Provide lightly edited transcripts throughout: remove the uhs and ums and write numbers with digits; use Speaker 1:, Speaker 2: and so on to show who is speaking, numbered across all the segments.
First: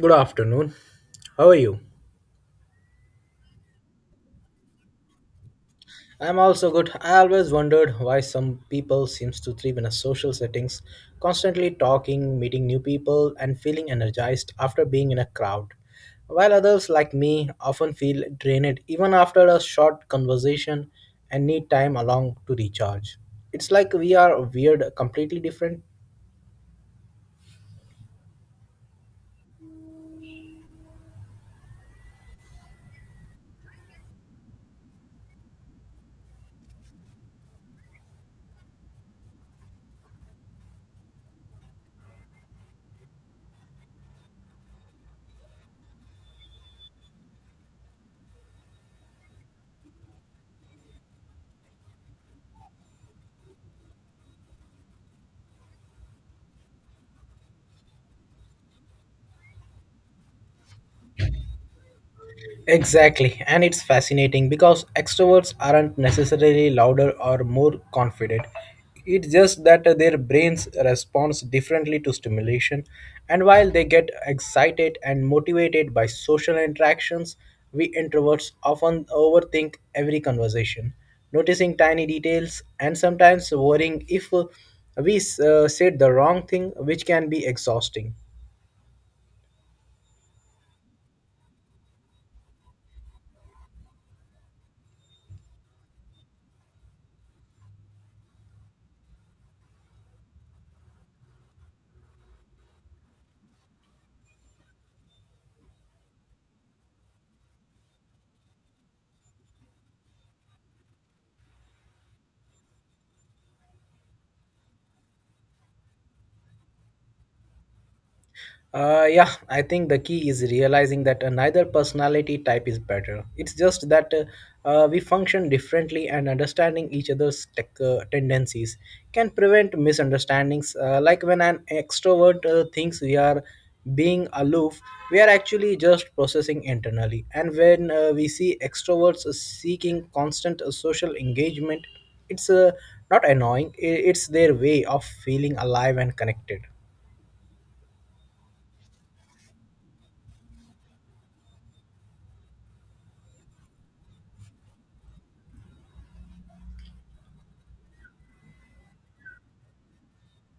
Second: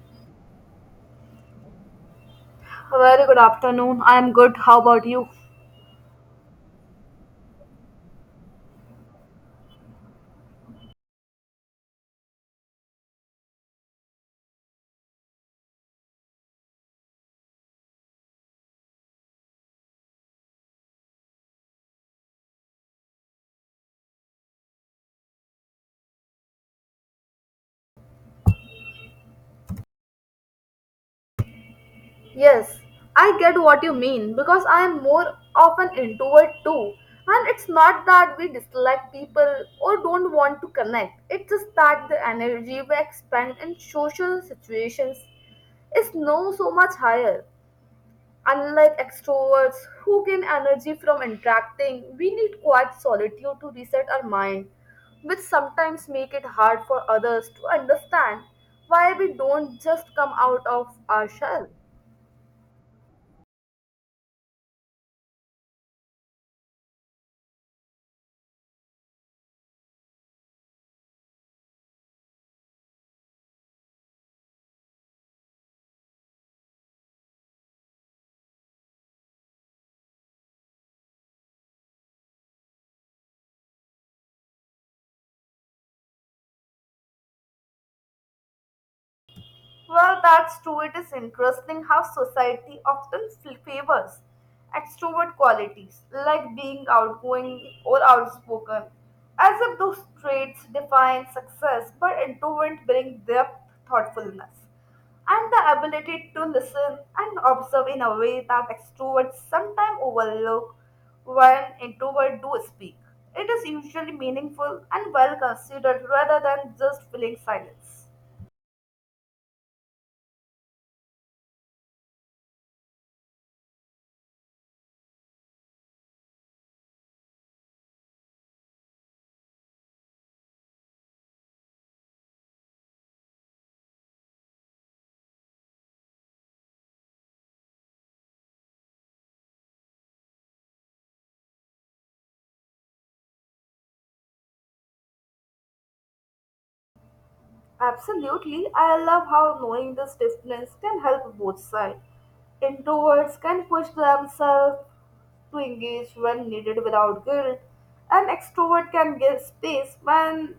Speaker 1: Good afternoon. How are you?
Speaker 2: A very good afternoon. I am good. How about you?
Speaker 1: I'm also good. I always wondered why some people seems to thrive in a social settings, constantly talking, meeting new people and feeling energized after being in a crowd, while others like me often feel drained even after a short conversation and need time along to recharge. It's like we are weird completely different.
Speaker 2: Yes, I get what you mean because I am more of an introvert too. And it's not that we dislike people or don't want to connect, it's just that the energy we expend in social situations is no so much higher. Unlike extroverts who gain energy from interacting, we need quiet solitude to reset our mind, which sometimes make it hard for others to understand why we don't just come out of our shell.
Speaker 1: Exactly, and it's fascinating because extroverts aren't necessarily louder or more confident. It's just that their brains responds differently to stimulation, and while they get excited and motivated by social interactions, we introverts often overthink every conversation, noticing tiny details and sometimes worrying if we said the wrong thing, which can be exhausting.
Speaker 2: Well, that's true. It is interesting how society often favors extrovert qualities like being outgoing or outspoken, as if those traits define success, but introverts bring depth, thoughtfulness, and the ability to listen and observe in a way that extroverts sometimes overlook when introverts do speak. It is usually meaningful and well considered rather than just filling silence.
Speaker 1: Yeah, I think the key is realizing that neither personality type is better. It's just that we function differently, and understanding each other's tendencies can prevent misunderstandings. Like when an extrovert thinks we are being aloof, we are actually just processing internally. And when we see extroverts seeking constant social engagement, it's not annoying, it's their way of feeling alive and connected.
Speaker 2: Absolutely. I love how knowing this difference can help both sides. Introverts can push themselves to engage when needed without guilt, and extrovert can give space when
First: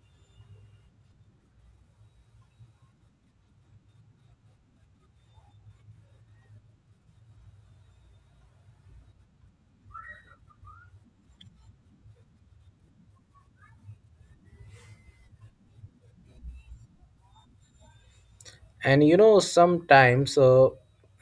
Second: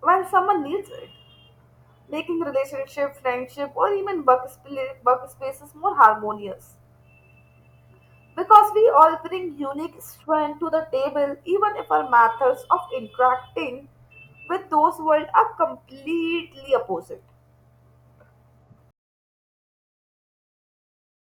Speaker 2: when someone needs it, making relationship, friendship, or even work, work spaces more harmonious. Because we all bring unique strength to the table, even if our methods of interacting with those world are completely opposite.
Speaker 1: and you know sometimes uh,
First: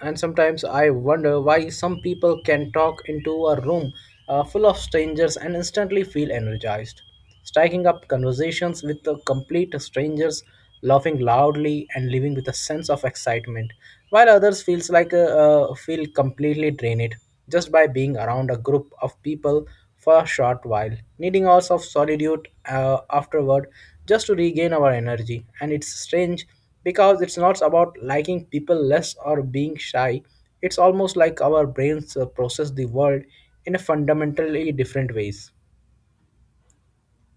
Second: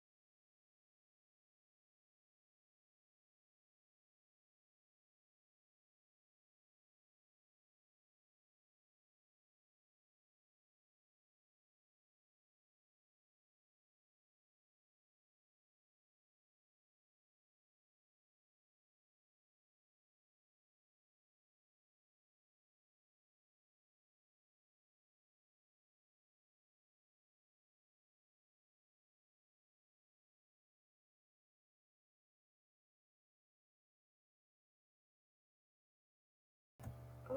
Speaker 1: and sometimes I wonder why some people can talk into a room full of strangers and instantly feel energized, striking up conversations with the complete strangers, laughing loudly and living with a sense of excitement, while others feel completely drained just by being around a group of people for a short while, needing hours of solitude afterward just to regain our energy. And it's strange because it's not about liking people less or being shy. It's almost like our brains process the world in a fundamentally different ways.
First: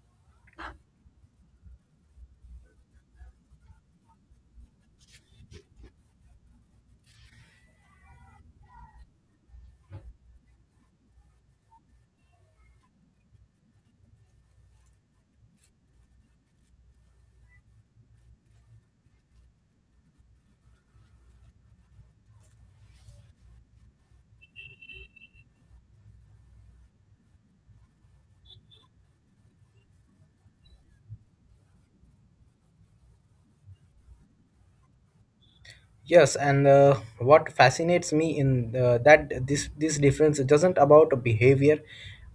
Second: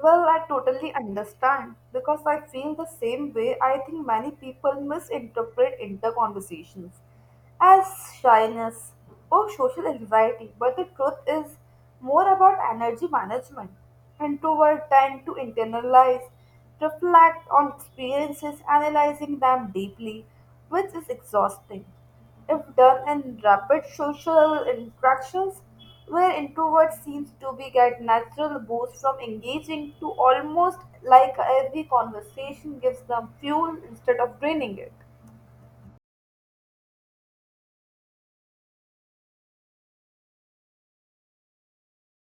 Speaker 2: Well, I totally understand because I feel the same way. I think many people misinterpret interconversations as shyness or social anxiety, but the truth is more about energy management. Introverts tend to internalize, reflect on experiences, analyzing them deeply, which is exhausting. If done in rapid social interactions, where introverts seems to be get natural boost from engaging to almost like every conversation gives them fuel instead of draining it.
Speaker 1: Yes, and what fascinates me in that this difference doesn't about behavior,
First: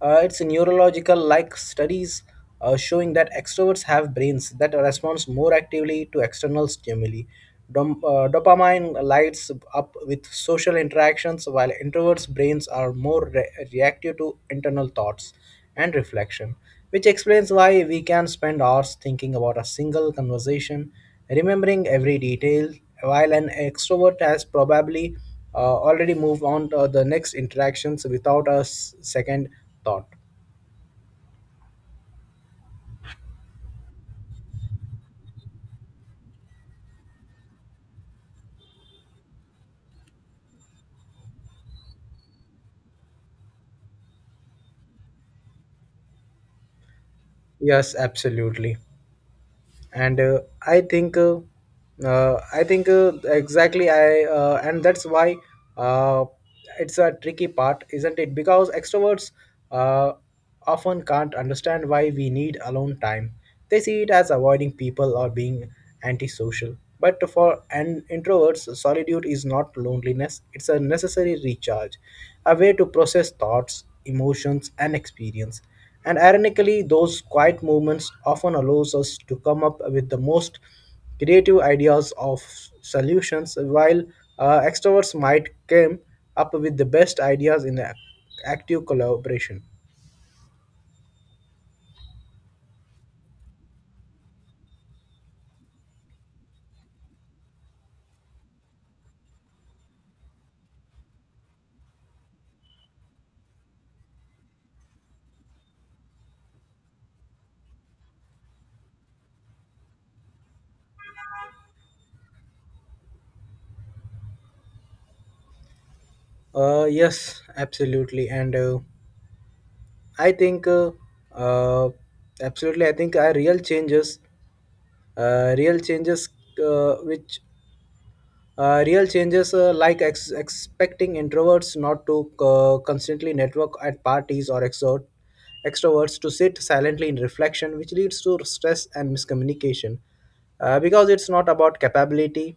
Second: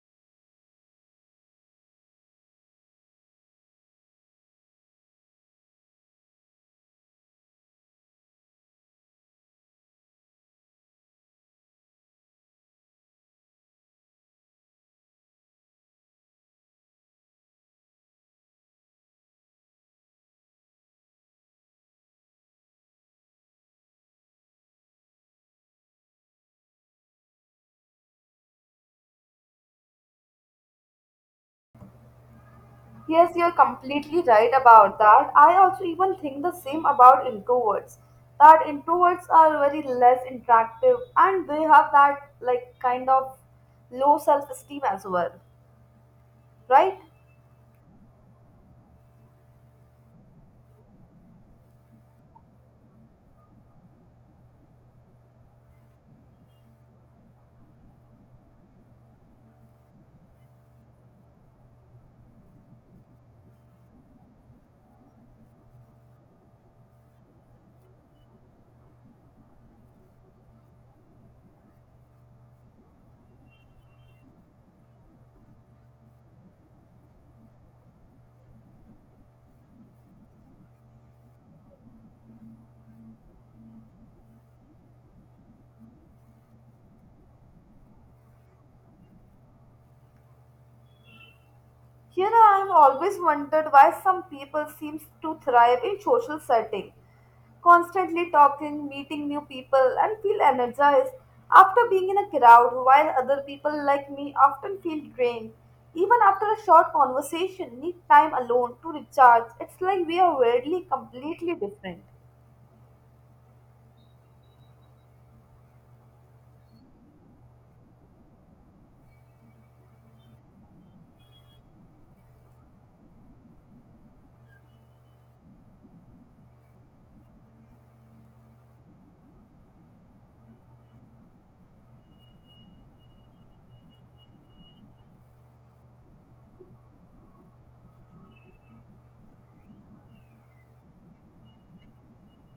Speaker 1: it's neurological. Like studies showing that extroverts have brains that responds more actively to external stimuli. Dopamine lights up with social interactions, while introverts' brains are more reactive to internal thoughts and reflection, which explains why we can spend hours thinking about a single conversation, remembering every detail, while an extrovert has probably already moved on to the next interactions without a second thought.
Speaker 2: Yes, you're completely right about that. I also even think the same about introverts. That introverts are very less interactive and they have that like kind of low self-esteem as well, right?
Speaker 1: Yes, absolutely. And I think uh, I think exactly, I and that's why uh, it's a tricky part, isn't it? Because extroverts uh, often can't understand why we need alone time. They see it as avoiding people or being antisocial, but for an introverts solitude is not loneliness. It's a necessary recharge, a way to process thoughts, emotions and experience. And ironically, those quiet movements often allows us to come up with the most creative ideas of solutions, while extroverts might come up with the best ideas in active collaboration.
Speaker 2: You know, I've always wondered why some people seem to thrive in social setting, constantly talking, meeting new people, and feel energized after being in a crowd, while other people like me often feel drained. Even after a short conversation, need time alone to recharge. It's like we are weirdly completely different.
Speaker 1: Yes, absolutely, and I think uh, absolutely. I think are real changes which Real changes like expecting introverts not to constantly network at parties or exert extroverts to sit silently in reflection, which leads to stress and miscommunication. Because it's not about capability,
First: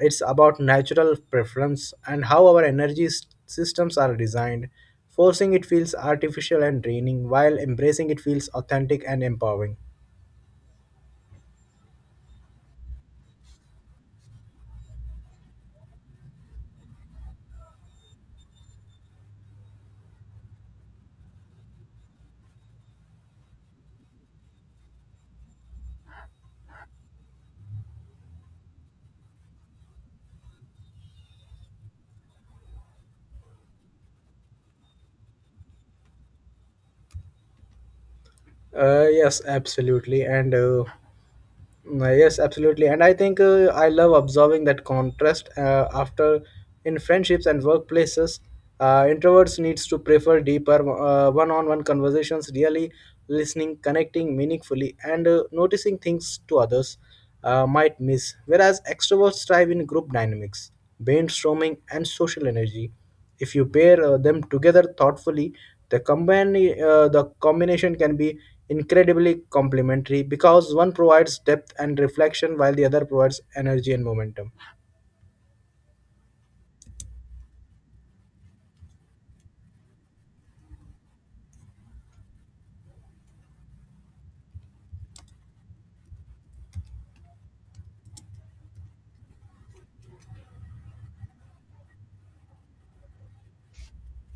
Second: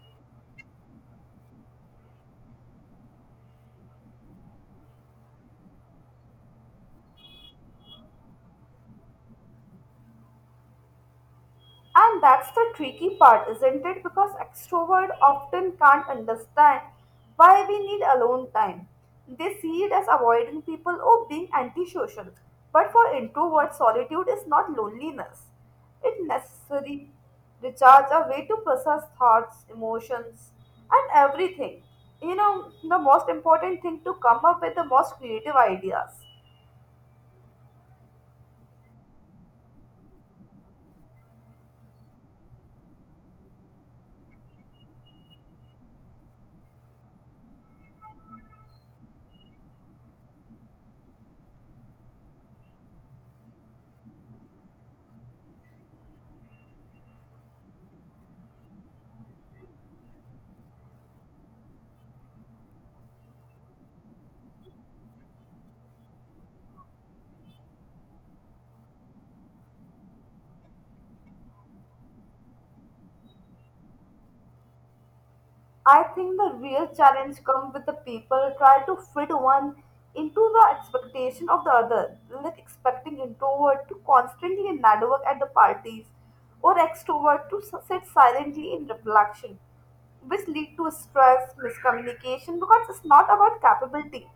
Speaker 1: it's about natural preference and how our energy systems are designed. Forcing it feels artificial and draining, while embracing it feels authentic and empowering.
Speaker 2: And that's the tricky part, isn't it? Because extrovert often can't understand why we need alone time. They see it as avoiding people or being antisocial. But for introverts, solitude is not loneliness. It necessary recharge, a way to process thoughts, emotions, and everything. You know, the most important thing to come up with the most creative ideas.
Speaker 1: Uh, yes, absolutely. And uh, Yes, absolutely. And I think I love observing that contrast after in friendships and workplaces. Introverts needs to prefer deeper one-on-one conversations, really listening, connecting meaningfully, and noticing things to others might miss. Whereas extroverts thrive in group dynamics, brainstorming, and social energy. If you pair them together thoughtfully, the combine the combination can be incredibly complementary because one provides depth and reflection while the other provides energy and momentum.
Speaker 2: I think the real challenge comes with the people try to fit one into the expectation of the other, like expecting introvert to constantly network at the parties or extrovert to sit silently in reflection, which lead to stress, miscommunication because it's not about capability.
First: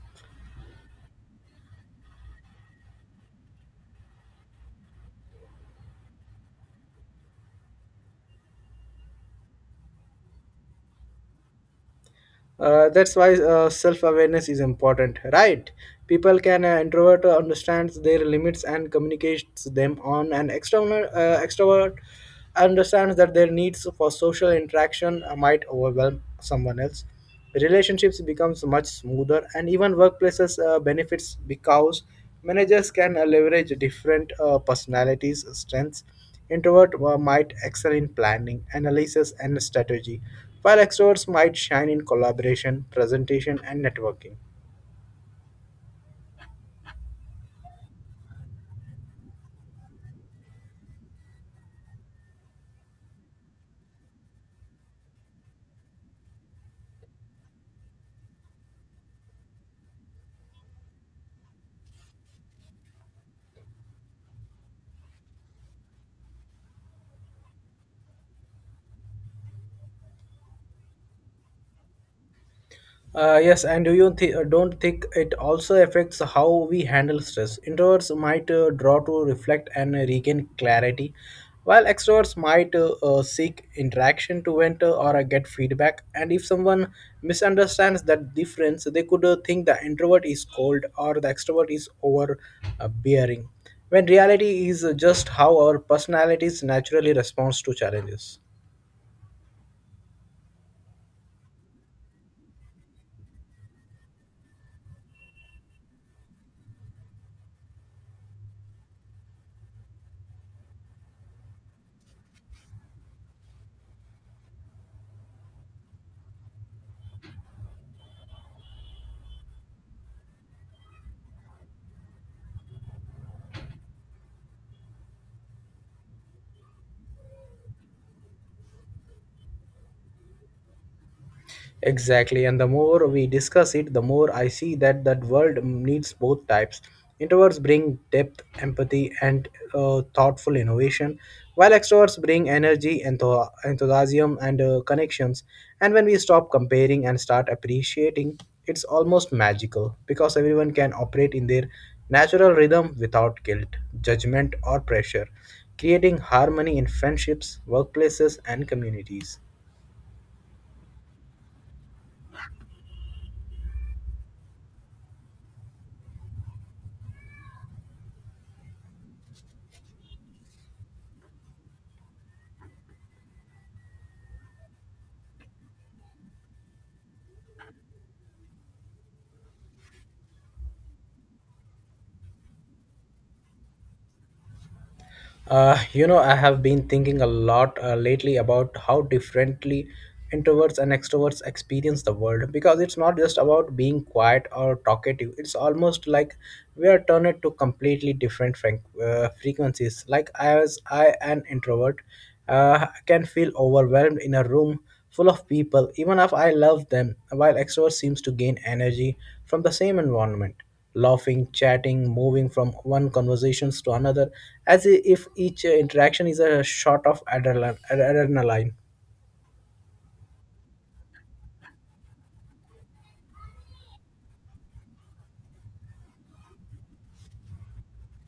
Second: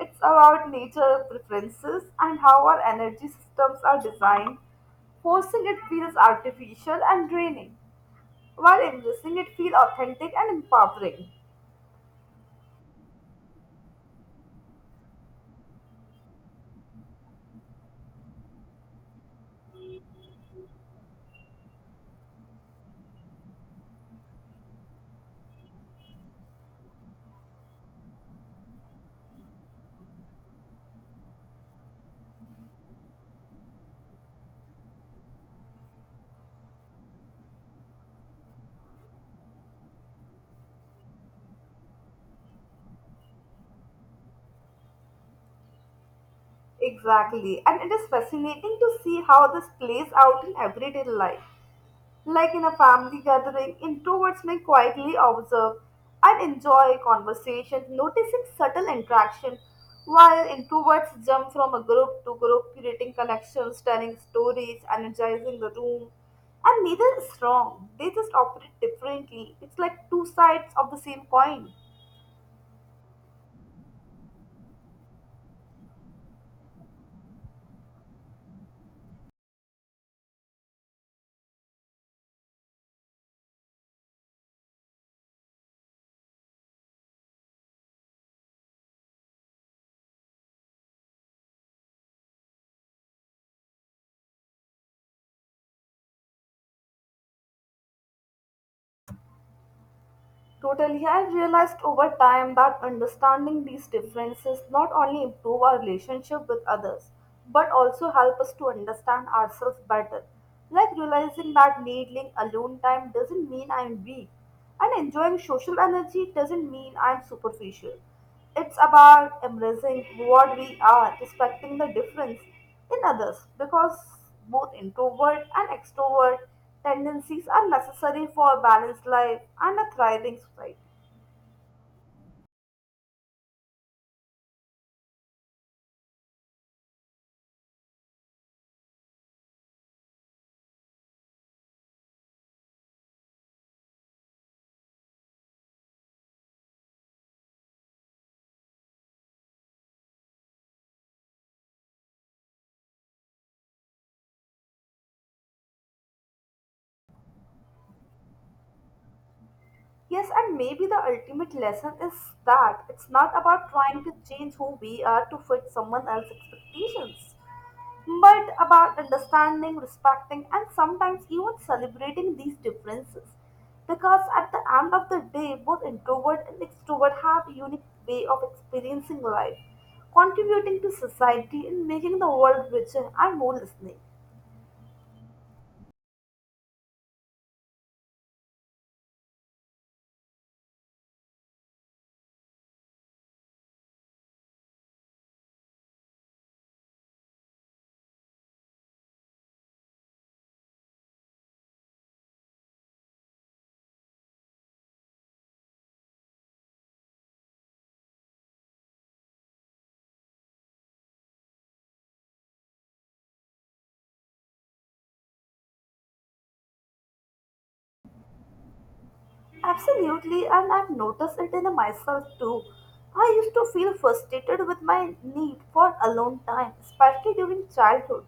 Speaker 2: It's about nature preferences and how our energy systems are designed. Forcing it feels artificial and draining, while embracing it feels authentic and empowering.
Speaker 1: That's why self-awareness is important, right? People can introvert understands their limits and communicates them on an external extrovert understands that their needs for social interaction might overwhelm someone else. Relationships becomes much smoother, and even workplaces benefits because managers can leverage different personalities strengths. Introverts might excel in planning, analysis, and strategy, while extroverts might shine in collaboration, presentation, and networking.
Speaker 2: Exactly, and it is fascinating to see how this plays out in everyday life. Like in a family gathering, introverts may quietly observe and enjoy conversation, noticing subtle interaction, while introverts jump from a group to group, creating connections, telling stories, energizing the room. And neither is wrong, they just operate differently. It's like two sides of the same coin.
Speaker 1: Yes, and don't think it also affects how we handle stress? Introverts might draw to reflect and regain clarity, while extroverts might seek interaction to vent or get feedback. And if someone misunderstands that difference, they could think the introvert is cold or the extrovert is overbearing, when reality is just how our personalities naturally responds to challenges.
Speaker 2: Totally, I've realized over time that understanding these differences not only improve our relationship with others, but also help us to understand ourselves better. Like realizing that needing alone time doesn't mean I'm weak, and enjoying social energy doesn't mean I'm superficial. It's about embracing what we are, respecting the difference in others because both introvert and extrovert tendencies are necessary for a balanced life and a thriving society.
Speaker 1: Exactly, and the more we discuss it, the more I see that that world needs both types. Introverts bring depth, empathy, and thoughtful innovation, while extroverts bring energy, enthusiasm, and connections. And when we stop comparing and start appreciating, it's almost magical because everyone can operate in their natural rhythm without guilt, judgment, or pressure, creating harmony in friendships, workplaces, and communities.
Speaker 2: Yes, and maybe the ultimate lesson is that it's not about trying to change who we are to fit someone else's expectations, but about understanding, respecting, and sometimes even celebrating these differences. Because at the end of the day, both introvert and extrovert have a unique way of experiencing life, contributing to society and making the world richer and more listening.
Speaker 1: I have been thinking a lot lately about how differently introverts and extroverts experience the world because it's not just about being quiet or talkative. It's almost like we are turned to completely different frequencies. Like as I, an introvert, can feel overwhelmed in a room full of people, even if I love them, while extrovert seems to gain energy from the same environment, laughing, chatting, moving from one conversations to another, as if each interaction is a shot of adrenaline.
Speaker 2: Absolutely, and I've noticed it in myself too. I used to feel frustrated with my need for alone time, especially during childhood,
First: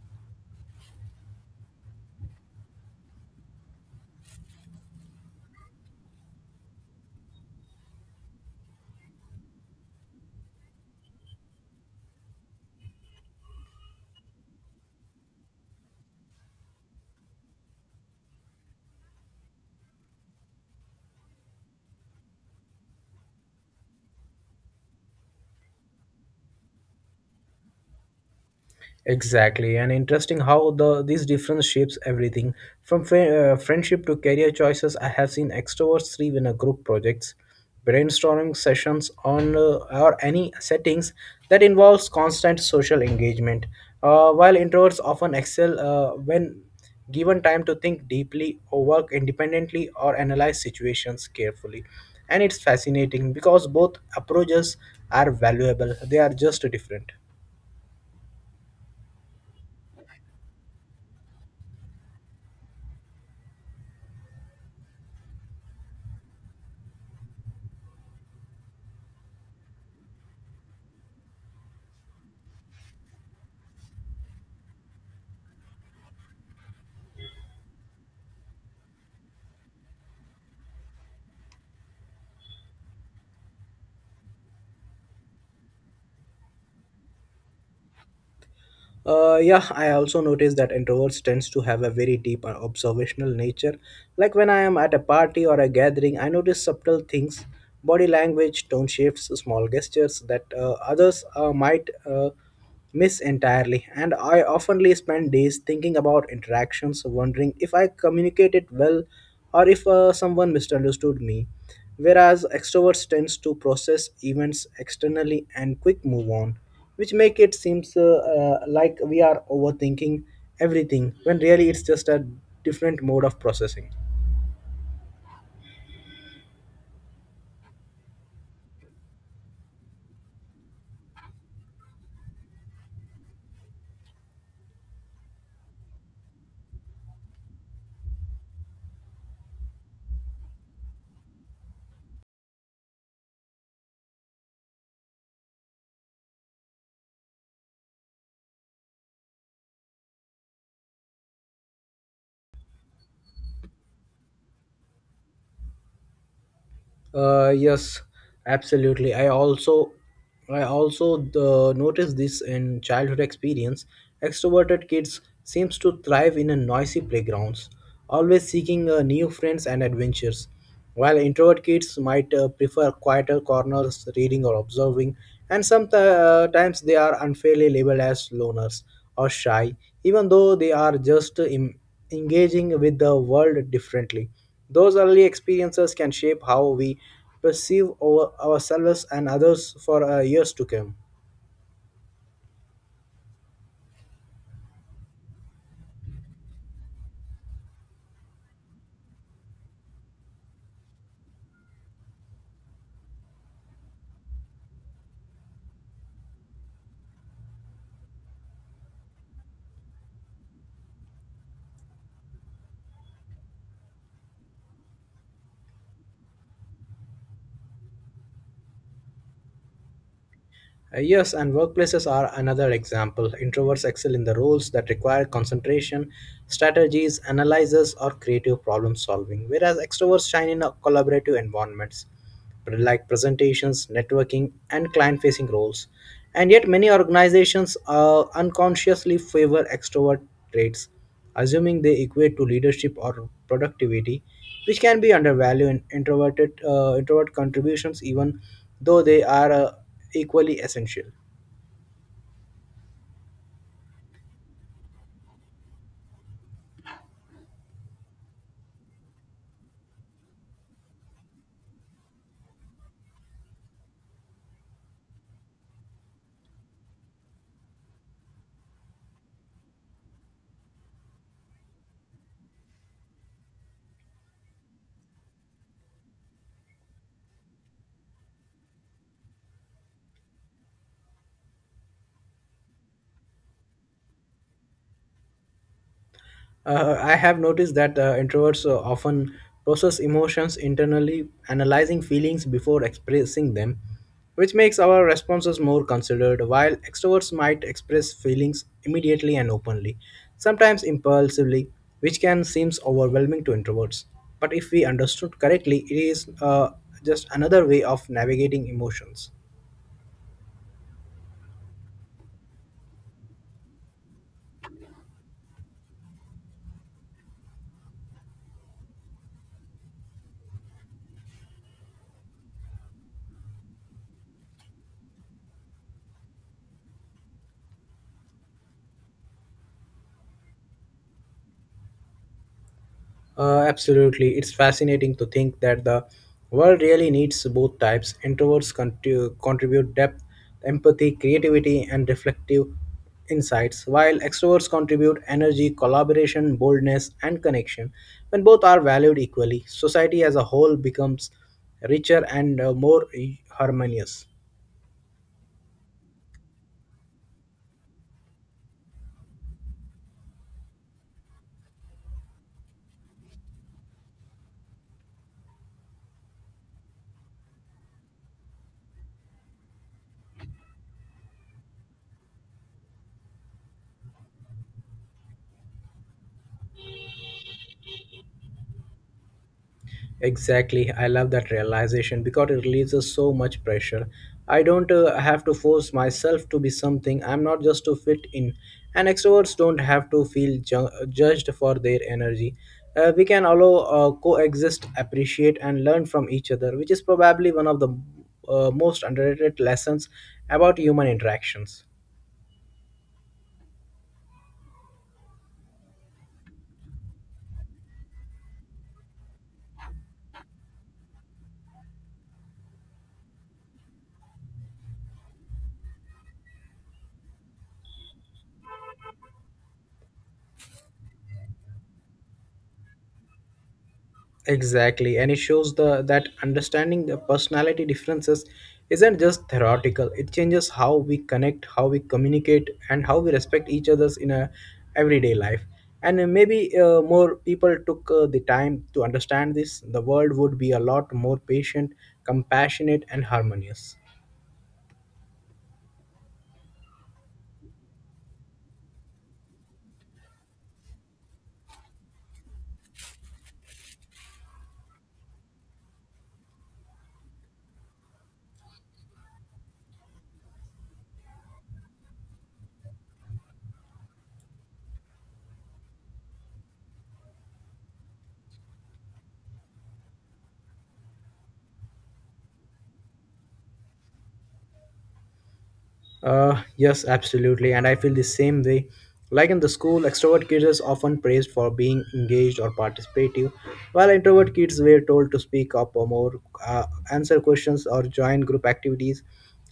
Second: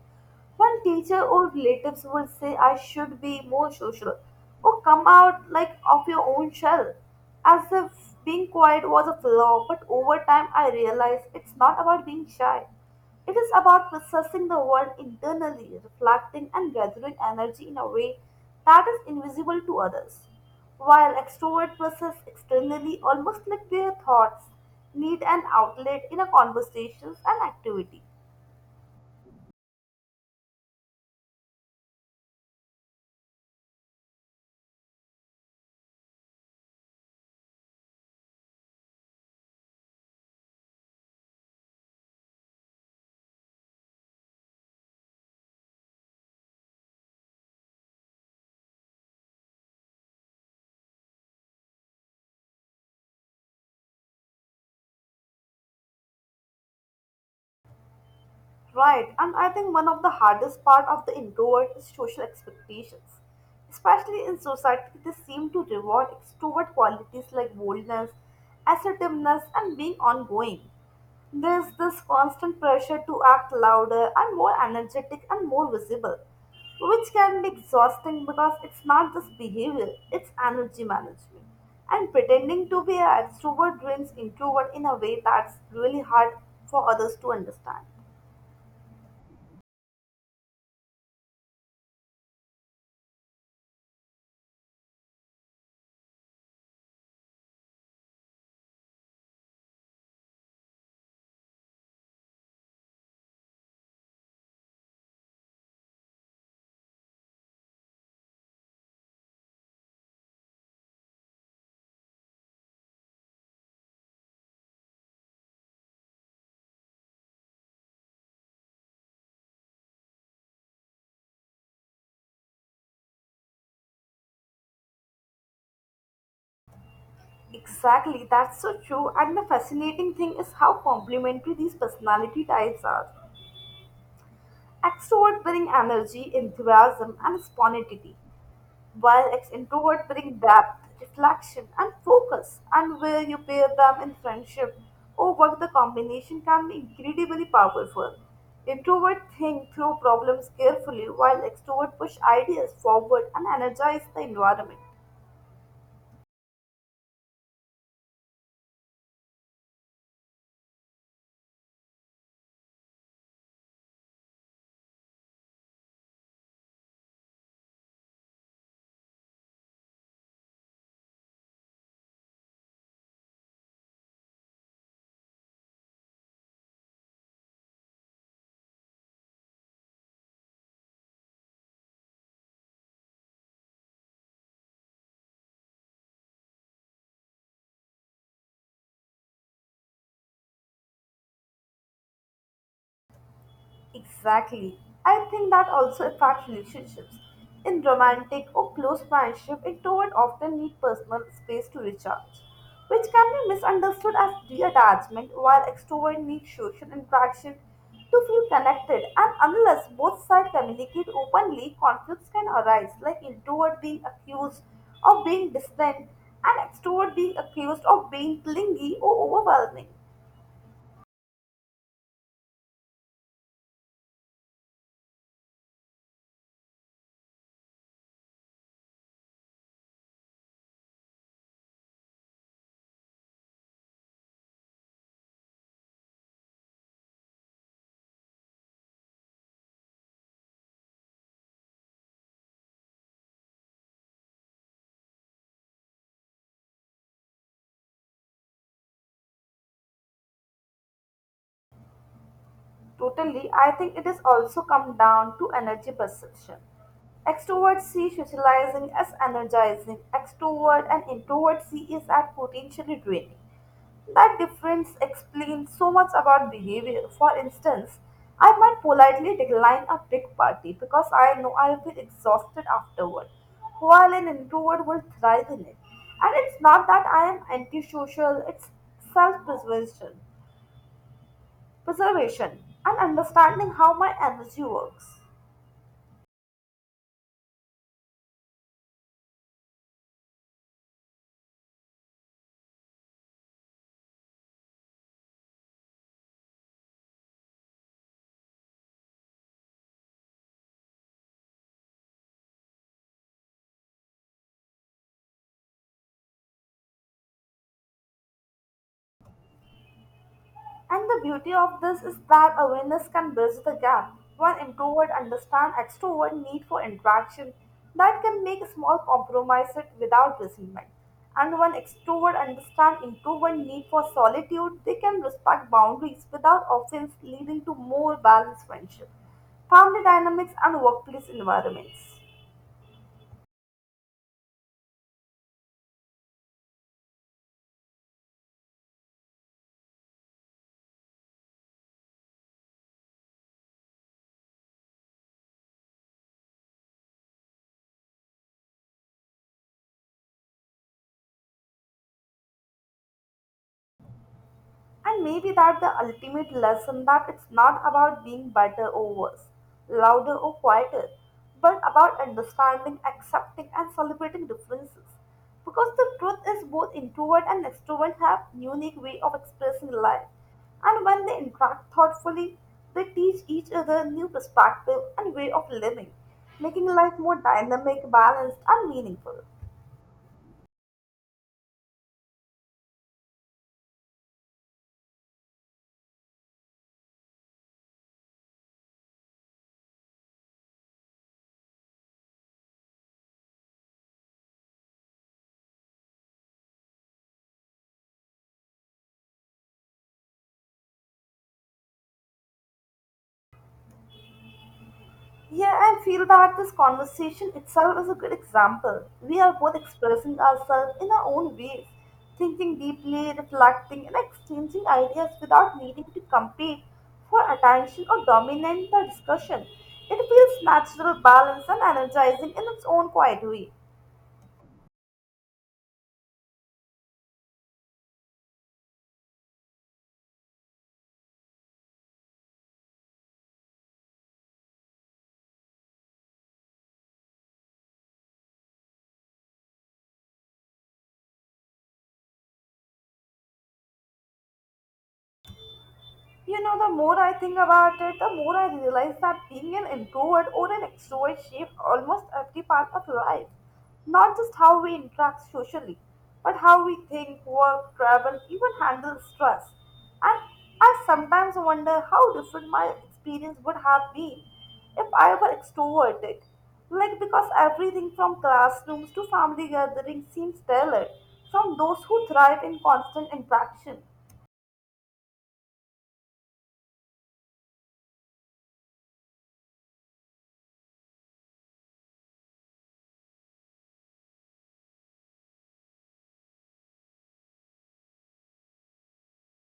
Speaker 2: when teacher or relatives would say I should be more social or come out like of your own shell, as if being quiet was a flaw. But over time, I realized it's not about being shy. It is about processing the world internally, reflecting and gathering energy in a way that is invisible to others while extrovert process externally almost like their thoughts need an outlet in a conversations and activity.
Speaker 1: Exactly, and interesting how these difference shapes everything from friendship to career choices. I have seen extroverts thrive in a group projects, brainstorming sessions on or any settings that involves constant social engagement, while introverts often excel when given time to think deeply or work independently or analyze situations carefully. And it's fascinating because both approaches are valuable; they are just different.
Speaker 2: Right, and I think one of the hardest part of the introvert is social expectations. Especially in society, they seem to reward extrovert qualities like boldness, assertiveness, and being ongoing. There's this constant pressure to act louder and more energetic and more visible, which can be exhausting because it's not just behavior, it's energy management. And pretending to be an extrovert drains introvert in a way that's really hard for others to understand.
Speaker 1: Yeah, I also noticed that introverts tends to have a very deep observational nature. Like when I am at a party or a gathering, I notice subtle things, body language, tone shifts, small gestures that others might miss entirely. And I oftenly spend days thinking about interactions, wondering if I communicated well or if someone misunderstood me, whereas extroverts tends to process events externally and quick move on, which make it seems like we are overthinking everything when really it's just a different mode of processing.
Speaker 2: Exactly, that's so true. And the fascinating thing is how complementary these personality types are. Extrovert bring energy, enthusiasm, and spontaneity, while introvert bring depth, reflection, and focus. And where you pair them in friendship or work, the combination can be incredibly powerful. Introvert think through problems carefully, while extrovert push ideas forward and energize the environment.
Speaker 1: Yes, absolutely. I also noticed this in childhood experience. Extroverted kids seems to thrive in a noisy playgrounds, always seeking new friends and adventures, while introvert kids might prefer quieter corners, reading or observing, and sometimes they are unfairly labeled as loners or shy, even though they are just engaging with the world differently. Those early experiences can shape how we perceive ourselves and others for years to come.
Speaker 2: Exactly. I think that also affects relationships. In romantic or close friendship, introverts often need personal space to recharge, which can be misunderstood as detachment, while extroverts need social interaction to feel connected. And unless both sides communicate openly, conflicts can arise, like introvert being accused of being distant and extrovert being accused of being clingy or overwhelming.
Speaker 1: Yes, and workplaces are another example. Introverts excel in the roles that require concentration, strategies, analysis, or creative problem solving, whereas extroverts shine in collaborative environments like presentations, networking, and client facing roles. And yet, many organizations unconsciously favor extrovert traits, assuming they equate to leadership or productivity, which can be undervalued in introvert contributions, even though they are equally essential.
Speaker 2: Totally, I think it is also come down to energy perception. Extroverts see socializing as energizing, extrovert and introvert see it as potentially draining. That difference explains so much about behavior. For instance, I might politely decline a big party because I know I'll be exhausted afterward, while an introvert will thrive in it. And it's not that I am antisocial, it's self preservation preservation, and understanding how my energy works.
Speaker 1: I have noticed that introverts often process emotions internally, analyzing feelings before expressing them, which makes our responses more considered, while extroverts might express feelings immediately and openly, sometimes impulsively, which can seem overwhelming to introverts. But if we understood correctly, it is just another way of navigating emotions.
Speaker 2: And the beauty of this is that awareness can bridge the gap when introvert understand extrovert need for interaction that can make small compromises without resentment. And when extrovert understand introvert need for solitude, they can respect boundaries without offense leading to more balanced friendship, family dynamics and workplace environments.
Speaker 1: Absolutely. It's fascinating to think that the world really needs both types. Introverts contribute depth, empathy, creativity, and reflective insights, while extroverts contribute energy, collaboration, boldness, and connection. When both are valued equally, society as a whole becomes richer and more harmonious.
Speaker 2: And maybe that the ultimate lesson that it's not about being better or worse, louder or quieter, but about understanding, accepting and celebrating differences. Because the truth is both introvert and extrovert have unique way of expressing life. And when they interact thoughtfully, they teach each other new perspective and way of living, making life more dynamic, balanced and meaningful.
Speaker 1: Exactly. I love that realization because it releases so much pressure. I don't have to force myself to be something I'm not just to fit in. And extroverts don't have to feel judged for their energy. We can allow coexist, appreciate, and learn from each other, which is probably one of the most underrated lessons about human interactions.
Speaker 2: Yeah, I feel that this conversation itself is a good example. We are both expressing ourselves in our own ways, thinking deeply, reflecting, and exchanging ideas without needing to compete for attention or dominate the discussion. It feels natural, balanced, and energizing in its own quiet way.
Speaker 1: Exactly, and it shows the that understanding the personality differences isn't just theoretical. It changes how we connect, how we communicate, and how we respect each other's in a everyday life. And maybe more people took the time to understand this, the world would be a lot more patient, compassionate, and harmonious.
Speaker 2: You know, the more I think about it, the more I realize that being an introvert or an extrovert shapes almost every part of life. Not just how we interact socially, but how we think, work, travel, even handle stress. And I sometimes wonder how different my experience would have been if I were extroverted. Like, because everything from classrooms to family gatherings seems tailored from those who thrive in constant interaction.
Speaker 1: Yes, absolutely, and I feel the same way. Like in the school, extrovert kids are often praised for being engaged or participative, while introvert kids were told to speak up or more, uh, answer questions, or join group activities,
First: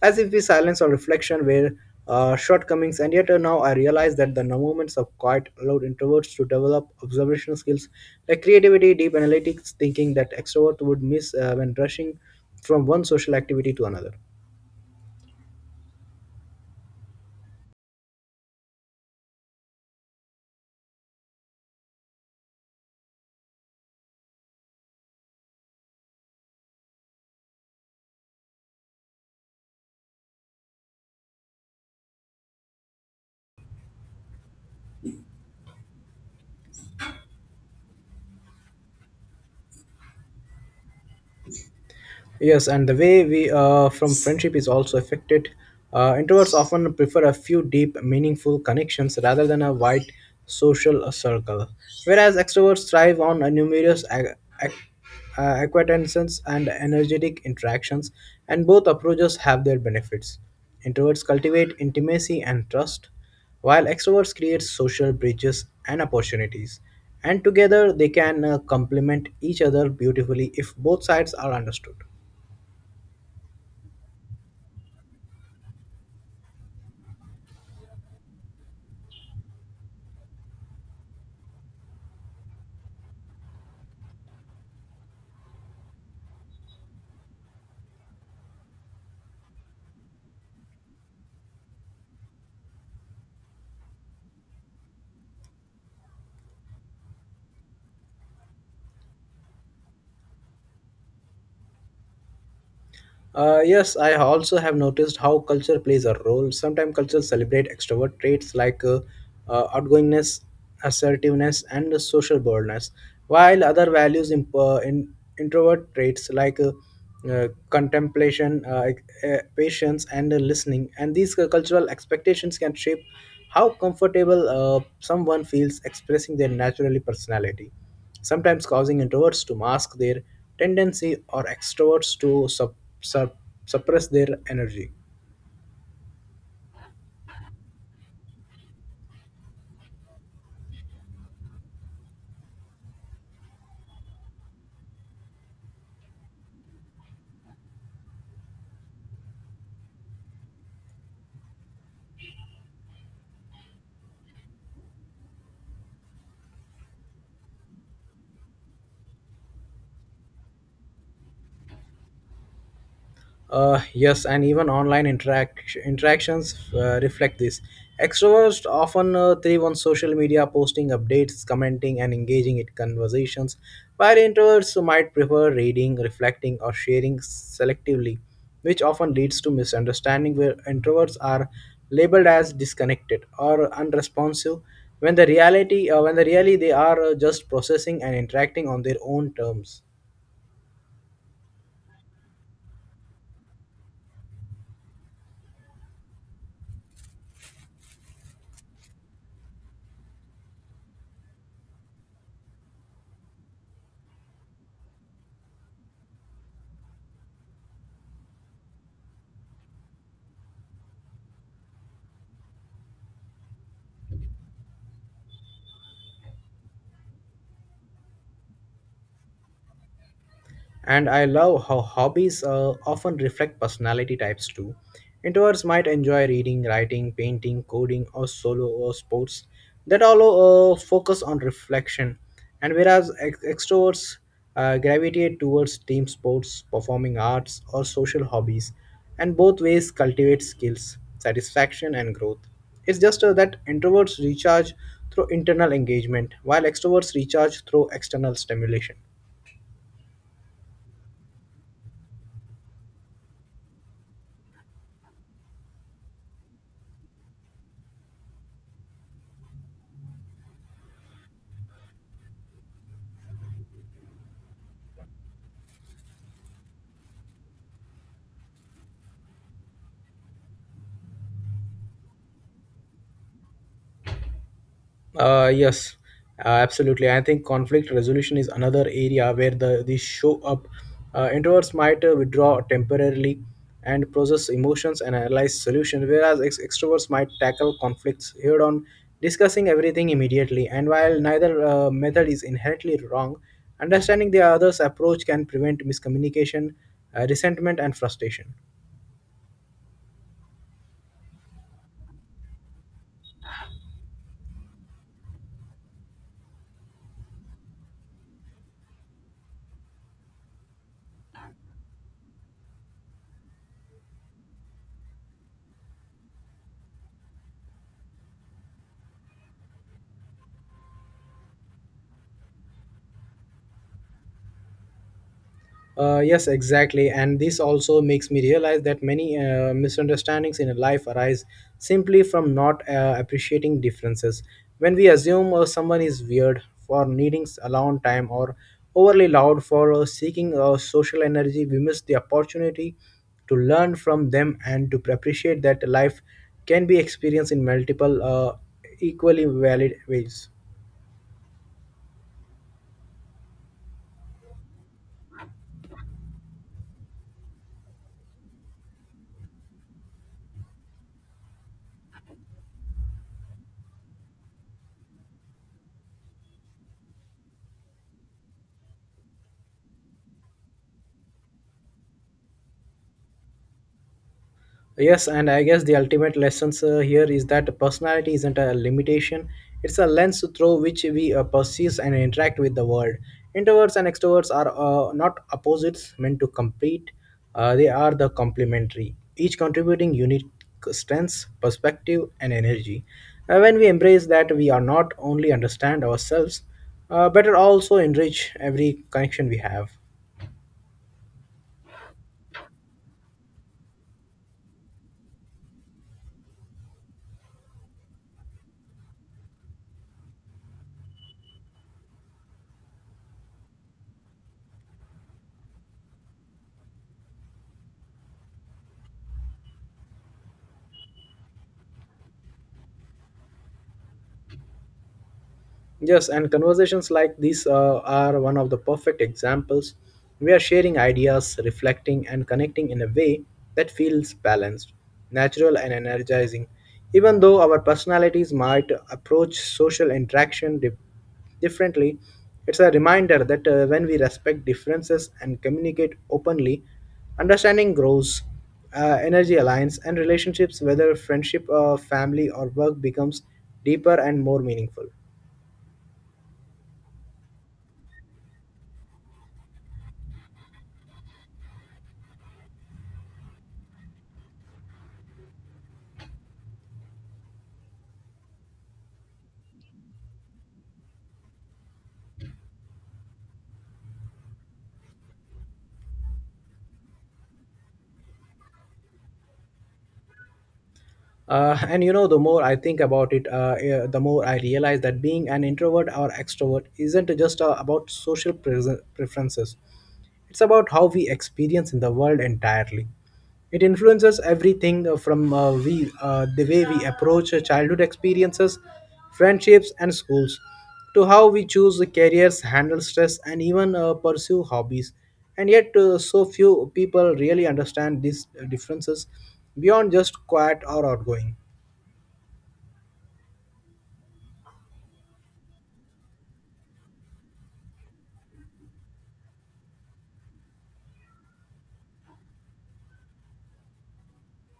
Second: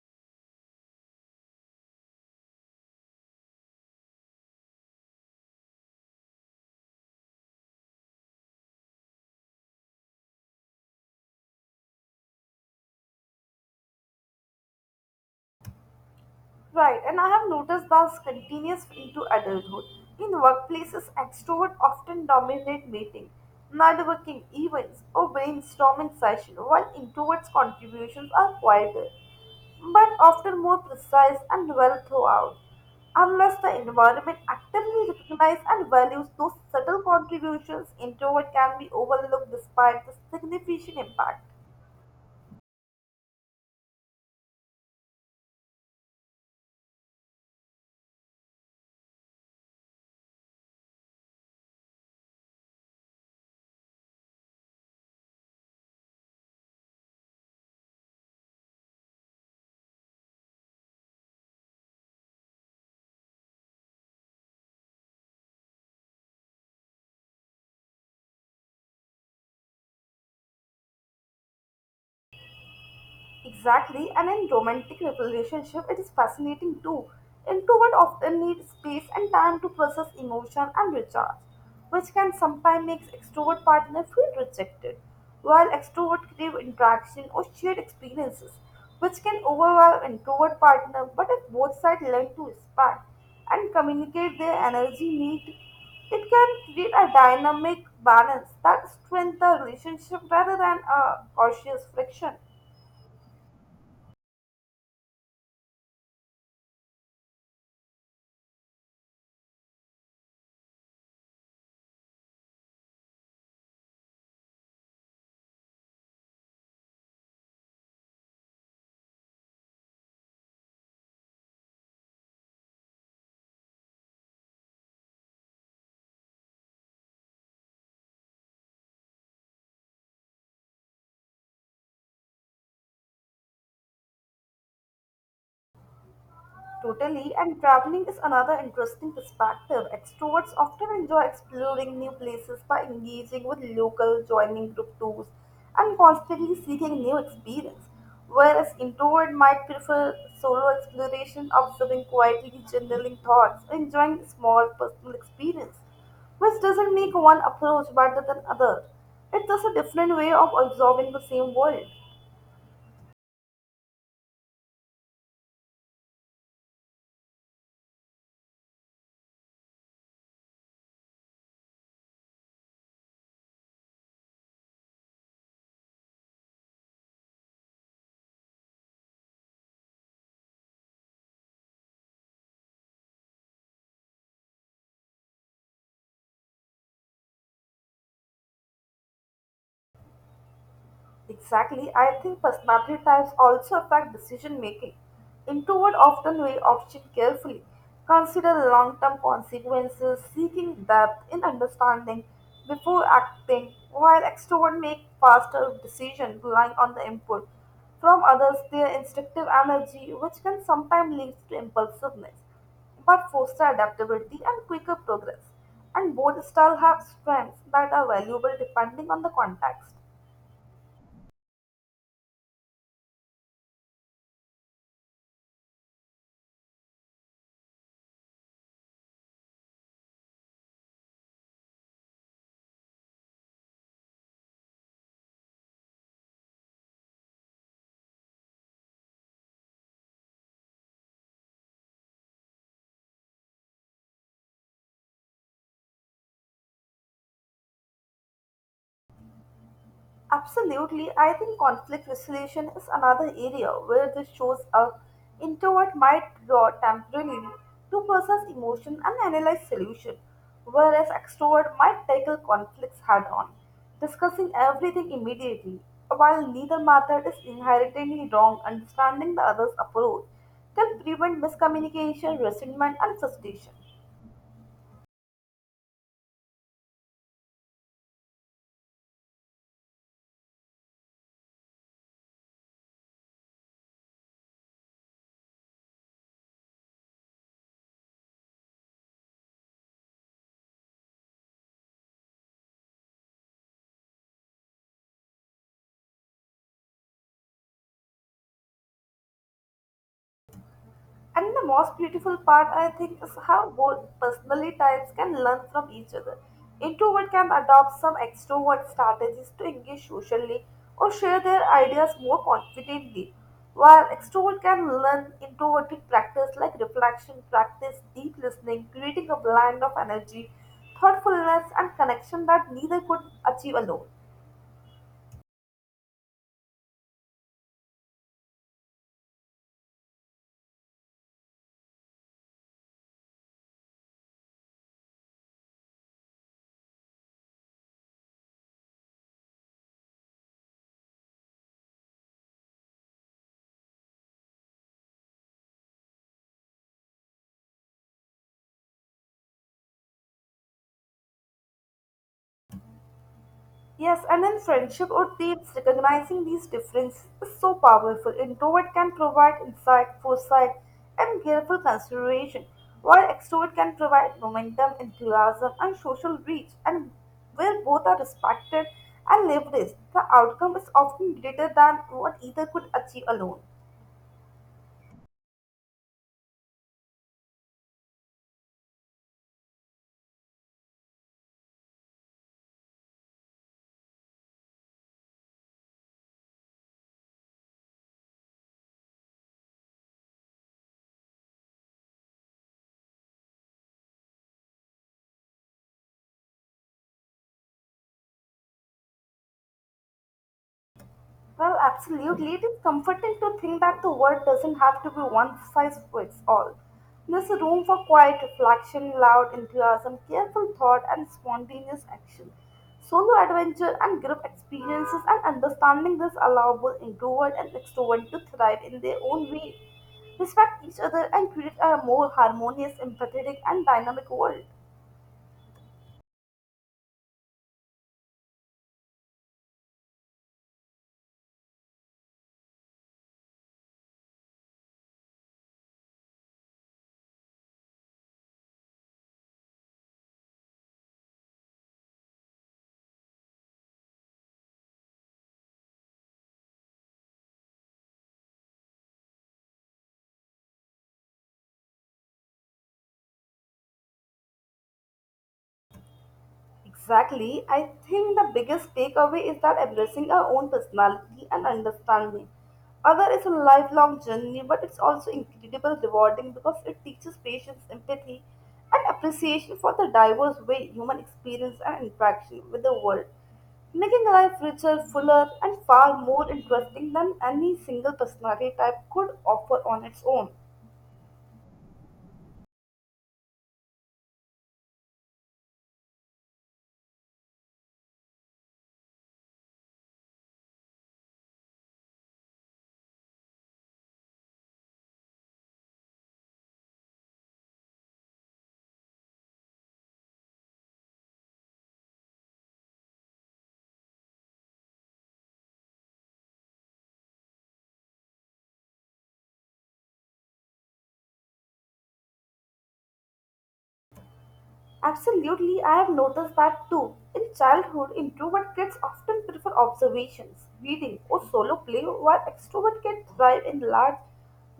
Speaker 1: as if the silence or reflection were shortcomings. And yet now I realize that the moments of quiet allowed introverts to develop observational skills like creativity, deep analytics thinking that extroverts would miss when rushing from one social activity to another.
Speaker 2: Right, and I have noticed this continues into adulthood. In workplaces, extroverts often dominate meetings, networking events, or brainstorming sessions, while introverts' contributions are quieter, but often more precise and well throughout. Unless the environment actively recognizes and values those subtle contributions, introvert can be overlooked despite the significant impact.
Speaker 1: Yes, and the way we from friendship is also affected. Introverts often prefer a few deep, meaningful connections rather than a wide social circle, whereas extroverts thrive on a numerous ac- acquaintances and energetic interactions, and both approaches have their benefits. Introverts cultivate intimacy and trust, while extroverts create social bridges and opportunities, and together they can complement each other beautifully if both sides are understood.
Speaker 2: Exactly, and in romantic relationship, it is fascinating too. Introverts often need space and time to process emotion and recharge, which can sometimes make extrovert partner feel rejected, while extrovert crave interaction or shared experiences, which can overwhelm introvert partner. But if both sides learn to respect and communicate their energy need, it can create a dynamic balance that strengthens the relationship rather than a cautious friction.
Speaker 1: Yes, I also have noticed how culture plays a role. Sometimes cultures celebrate extrovert traits like outgoingness, assertiveness, and social boldness, while other values in introvert traits like contemplation, patience, and listening. And these cultural expectations can shape how comfortable someone feels expressing their naturally personality, sometimes causing introverts to mask their tendency or extroverts to sup- suppress their energy.
Speaker 2: Totally, and traveling is another interesting perspective. Extroverts often enjoy exploring new places by engaging with local, joining group tours, and constantly seeking new experience. Whereas introvert might prefer solo exploration, observing quietly, journaling thoughts, and enjoying small personal experience, which doesn't make one approach better than other. It's just a different way of observing the same world.
Speaker 1: Yes, and even interactions reflect this. Extroverts often thrive on social media, posting updates, commenting, and engaging in conversations, while introverts might prefer reading, reflecting, or sharing selectively, which often leads to misunderstanding where introverts are labeled as disconnected or unresponsive when the reality when the really they are just processing and interacting on their own terms.
Speaker 2: Exactly. I think personality types also affect decision making. Introvert often weigh options carefully, consider long term consequences, seeking depth in understanding before acting, while extrovert make faster decisions relying on the input from others, their instinctive energy, which can sometimes lead to impulsiveness, but foster adaptability and quicker progress. And both styles have strengths that are valuable depending on the context.
Speaker 1: And I love how hobbies often reflect personality types too. Introverts might enjoy reading, writing, painting, coding, or solo or sports that all focus on reflection, and whereas extroverts gravitate towards team sports, performing arts, or social hobbies, and both ways cultivate skills, satisfaction, and growth. It's just that introverts recharge through internal engagement, while extroverts recharge through external stimulation.
Speaker 2: Absolutely, I think conflict resolution is another area where this shows up. Introvert might draw temporarily to process emotion and analyze solution, whereas extrovert might tackle conflicts head on, discussing everything immediately. While neither method is inherently wrong, understanding the other's approach can prevent miscommunication, resentment, and frustration.
Speaker 1: Uh, yes, Absolutely. I think conflict resolution is another area where these show up. Introverts might withdraw temporarily and process emotions and analyze solutions, whereas extroverts might tackle conflicts head on, discussing everything immediately. And while neither method is inherently wrong, understanding the other's approach can prevent miscommunication, resentment, and frustration.
Speaker 2: And the most beautiful part, I think, is how both personality types can learn from each other. Introvert can adopt some extrovert strategies to engage socially or share their ideas more confidently, while extrovert can learn introverted practice like reflection practice, deep listening, creating a blend of energy, thoughtfulness, and connection that neither could achieve alone.
Speaker 1: Yes, exactly. And this also makes me realize that many misunderstandings in life arise simply from not appreciating differences. When we assume someone is weird for needing alone time or overly loud for seeking social energy, we miss the opportunity to learn from them and to appreciate that life can be experienced in multiple, equally valid ways.
Speaker 2: Yes, and in friendship or teams, recognizing these differences is so powerful. Introvert can provide insight, foresight, and careful consideration, while extrovert can provide momentum, enthusiasm, and social reach. And where both are respected and leveraged, the outcome is often greater than what either could achieve alone.
Speaker 1: Yes, and I guess the ultimate lessons here is that personality isn't a limitation. It's a lens through which we perceive and interact with the world. Introverts and extroverts are not opposites meant to compete. They are the complementary, each contributing unique strengths, perspective, and energy. When we embrace that, we are not only understand ourselves, but are also enrich every connection we have.
Speaker 2: Well, absolutely. It is comforting to think that the world doesn't have to be one size fits all. There's a room for quiet reflection, loud enthusiasm, careful thought, and spontaneous action. Solo adventure and group experiences and understanding this allowable introvert and extrovert to thrive in their own way, respect each other, and create a more harmonious, empathetic, and dynamic world.
Speaker 1: Yes, and conversations like these are one of the perfect examples. We are sharing ideas, reflecting, and connecting in a way that feels balanced, natural, and energizing. Even though our personalities might approach social interaction differently, it's a reminder that when we respect differences and communicate openly, understanding grows, energy aligns, and relationships, whether friendship, family, or work, becomes deeper and more meaningful.
Speaker 2: Exactly. I think the biggest takeaway is that embracing our own personality and understanding other is a lifelong journey, but it's also incredibly rewarding because it teaches patience, empathy, and appreciation for the diverse way human experience and interaction with the world, making life richer, fuller, and far more interesting than any single personality type could offer on its own.
Speaker 1: And you know, the more I think about it, the more I realize that being an introvert or extrovert isn't just about preferences. It's about how we experience in the world entirely. It influences everything from we the way we approach childhood experiences, friendships, and schools, to how we choose the careers, handle stress, and even pursue hobbies. And yet, so few people really understand these differences beyond just quiet or outgoing.
Speaker 2: Absolutely, I have noticed that too. In childhood, introvert kids often prefer observations, reading, or solo play, while extrovert kids thrive in large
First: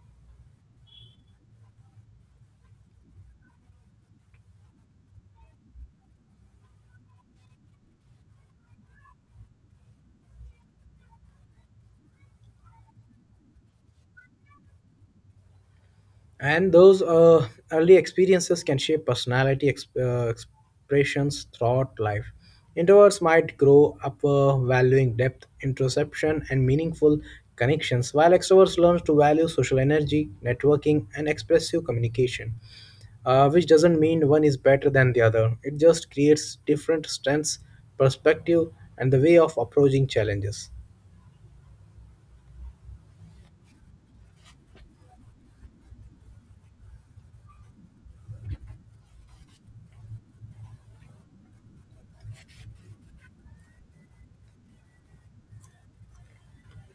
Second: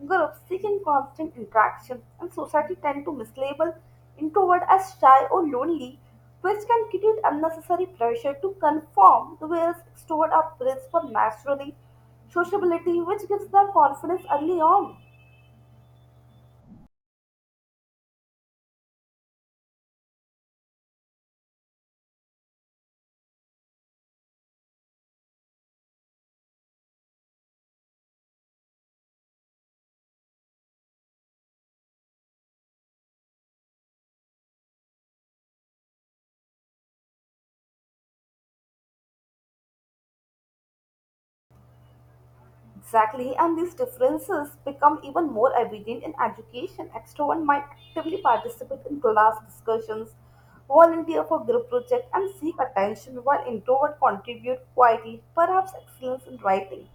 Speaker 2: groups seeking constant interaction, and society tend to mislabel introvert as shy or lonely, which can create unnecessary pressure to conform, whereas extrovert are praised for naturally sociability, which gives them confidence early on.
Speaker 1: And those early experiences can shape expressions throughout life. Introverts might grow up valuing depth introspection and meaningful connections, while extroverts learn to value social energy, networking, and expressive communication, which doesn't mean one is better than the other. It just creates different strengths, perspective, and the way of approaching challenges.
Speaker 2: Exactly, and these differences become even more evident in education. Extrovert might actively participate in class discussions, volunteer for group projects, and seek attention, while introvert contribute quietly, perhaps excellence in writing,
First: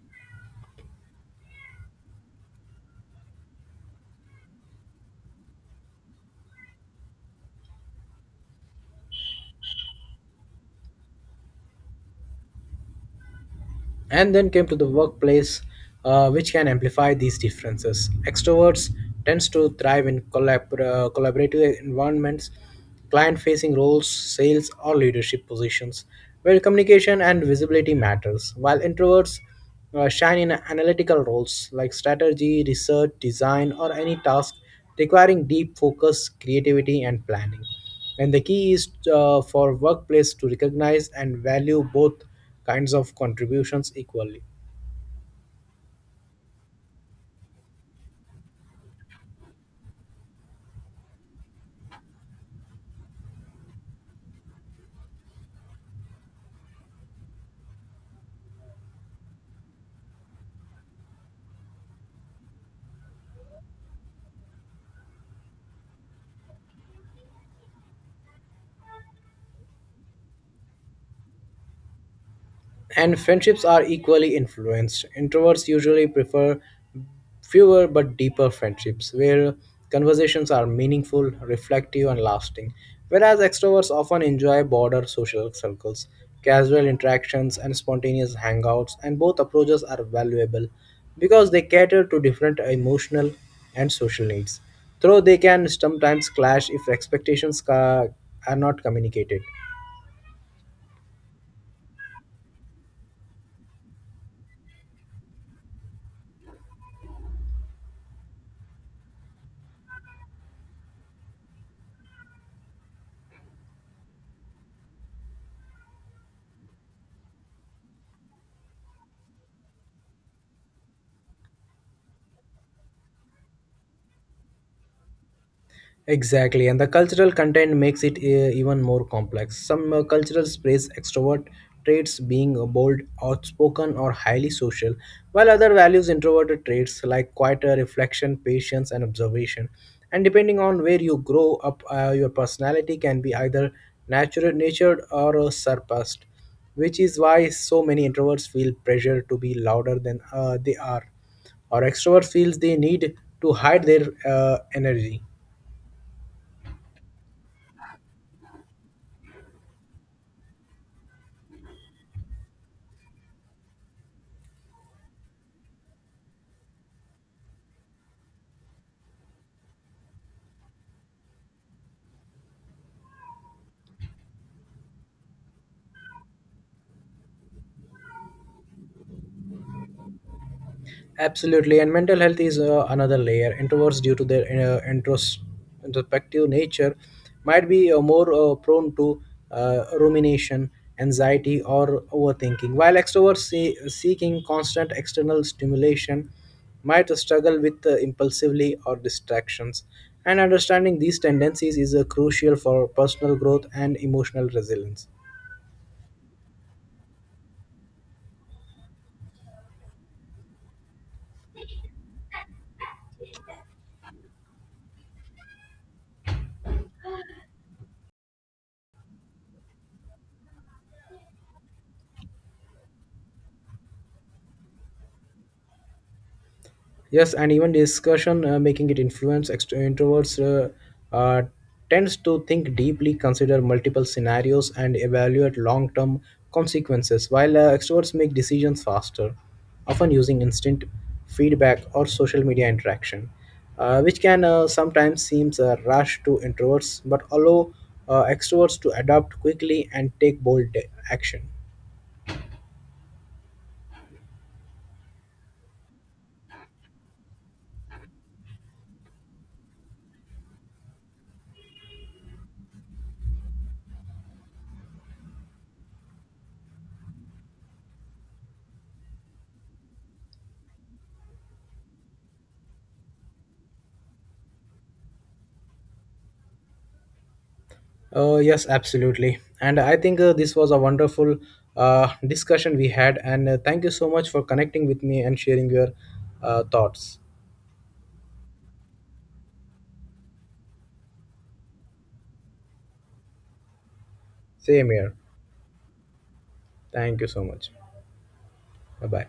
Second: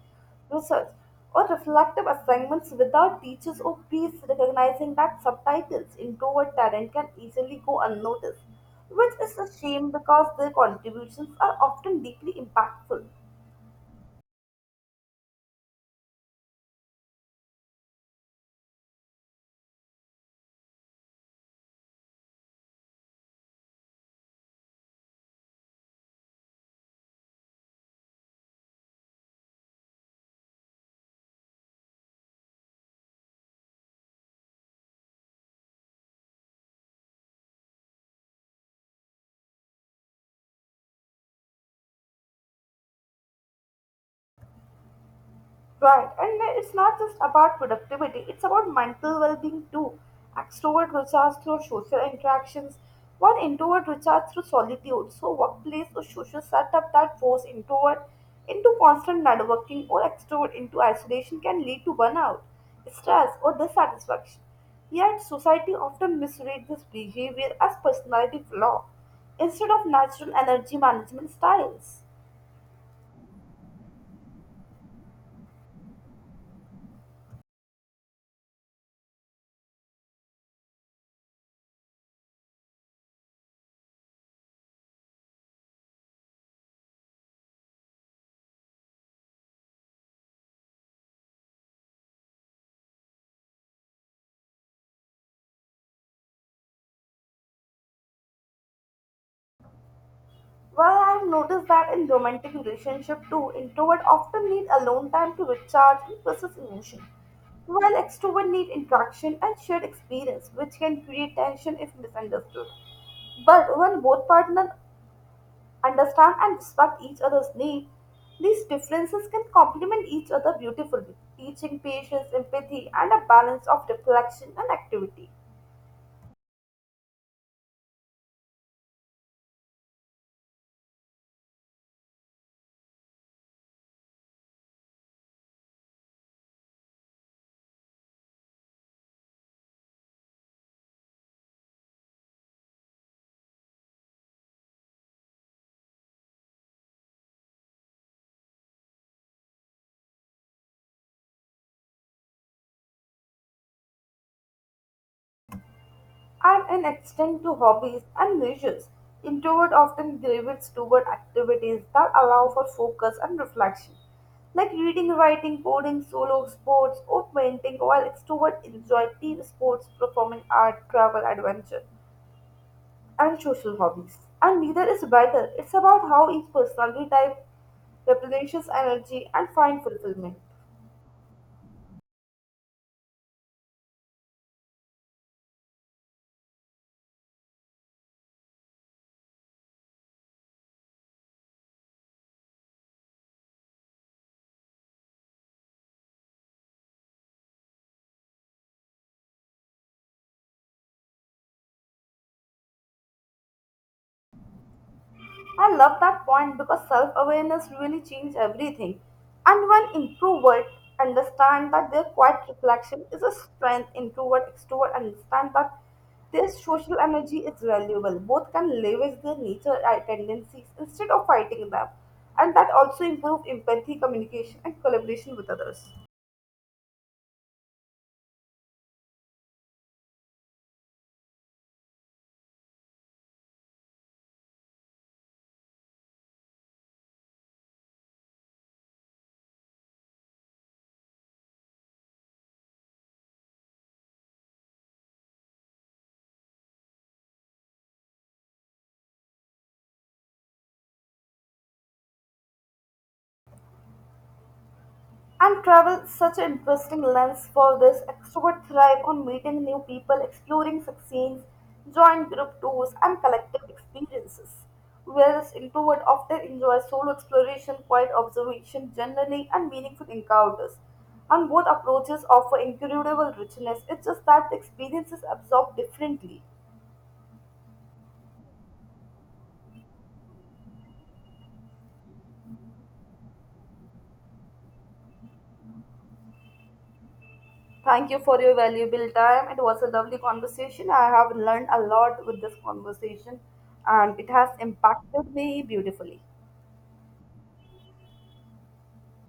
Speaker 2: research, or reflective assignments without teachers or peers recognizing that subtitles introvert talent can easily go unnoticed, which is a shame because their contributions are often deeply impactful.
Speaker 1: And then came to the workplace, which can amplify these differences. Extroverts tends to thrive in collaborative environments, client facing roles, sales, or leadership positions, where communication and visibility matters, while introverts shine in analytical roles like strategy, research, design, or any task requiring deep focus, creativity, and planning. And the key is for workplace to recognize and value both kinds of contributions equally.
Speaker 2: Right, and then it's not just about productivity, it's about mental well being too. Extrovert recharge through social interactions, while introvert recharge through solitude. So, workplace or social setup that force introvert into constant networking or extrovert into isolation can lead to burnout, stress, or dissatisfaction. Yet, society often misreads this behavior as personality flaw instead of natural energy management styles.
Speaker 1: And friendships are equally influenced. Introverts usually prefer fewer but deeper friendships where conversations are meaningful, reflective, and lasting, whereas extroverts often enjoy broader social circles, casual interactions, and spontaneous hangouts. And both approaches are valuable because they cater to different emotional and social needs, though they can sometimes clash if are not communicated.
Speaker 2: Well, I've noticed that in romantic relationship too, introvert often need alone time to recharge and process emotion, while extrovert need interaction and shared experience, which can create tension if misunderstood. But when both partners understand and respect each other's needs, these differences can complement each other beautifully, teaching patience, empathy, and a balance of reflection and activity.
Speaker 1: Exactly, and the cultural content makes it even more complex. Some cultures praise extrovert traits, being bold, outspoken, or highly social, while other values introverted traits like quieter reflection, patience, and observation. And depending on where you grow up, your personality can be either natural, natured, or surpassed, which is why so many introverts feel pressure to be louder than they are, or extrovert feels they need to hide their energy.
Speaker 2: And an extent to hobbies and leisures. Introvert often gravitates toward activities that allow for focus and reflection, like reading, writing, coding, solo sports, or painting, while extrovert enjoy team sports, performing art, travel, adventure, and social hobbies. And neither is better. It's about how each personality type replenishes energy and find fulfillment.
Speaker 1: Absolutely, and mental health is another layer. Introverts, due to their introspective nature, might be more prone to rumination, anxiety, or overthinking, while extroverts seeking constant external stimulation might struggle with impulsively or distractions. And understanding these tendencies is crucial for personal growth and emotional resilience.
Speaker 2: I love that point because self awareness really changes everything. And when introverts understand that their quiet reflection is a strength, introvert, extrovert understand that their social energy is valuable. Both can leverage their nature tendencies instead of fighting them. And that also improves empathy, communication, and collaboration with others.
Speaker 1: Yes, and even discussion making it influence introverts tends to think deeply, consider multiple scenarios, and evaluate long-term consequences, while extroverts make decisions faster, often using instant feedback or social media interaction, which can sometimes seems a rush to introverts, but allow extroverts to adapt quickly and take bold action.
Speaker 2: And travel is such an interesting lens for this. Extroverts thrive on meeting new people, exploring scenes, joint group tours, and collective experiences. Whereas introvert often enjoy solo exploration, quiet observation, generally, and meaningful encounters. And both approaches offer incredible richness. It's just that the experiences absorb differently.
Speaker 1: Yes, absolutely. And I think this was a wonderful discussion we had. And thank you so much for connecting with me and sharing your thoughts.
Speaker 2: Thank you for your valuable time. It was a lovely conversation. I have learned a lot with this conversation and it has
Speaker 1: Same here.
Speaker 2: impacted me beautifully.
Speaker 1: Thank you so much. Bye bye.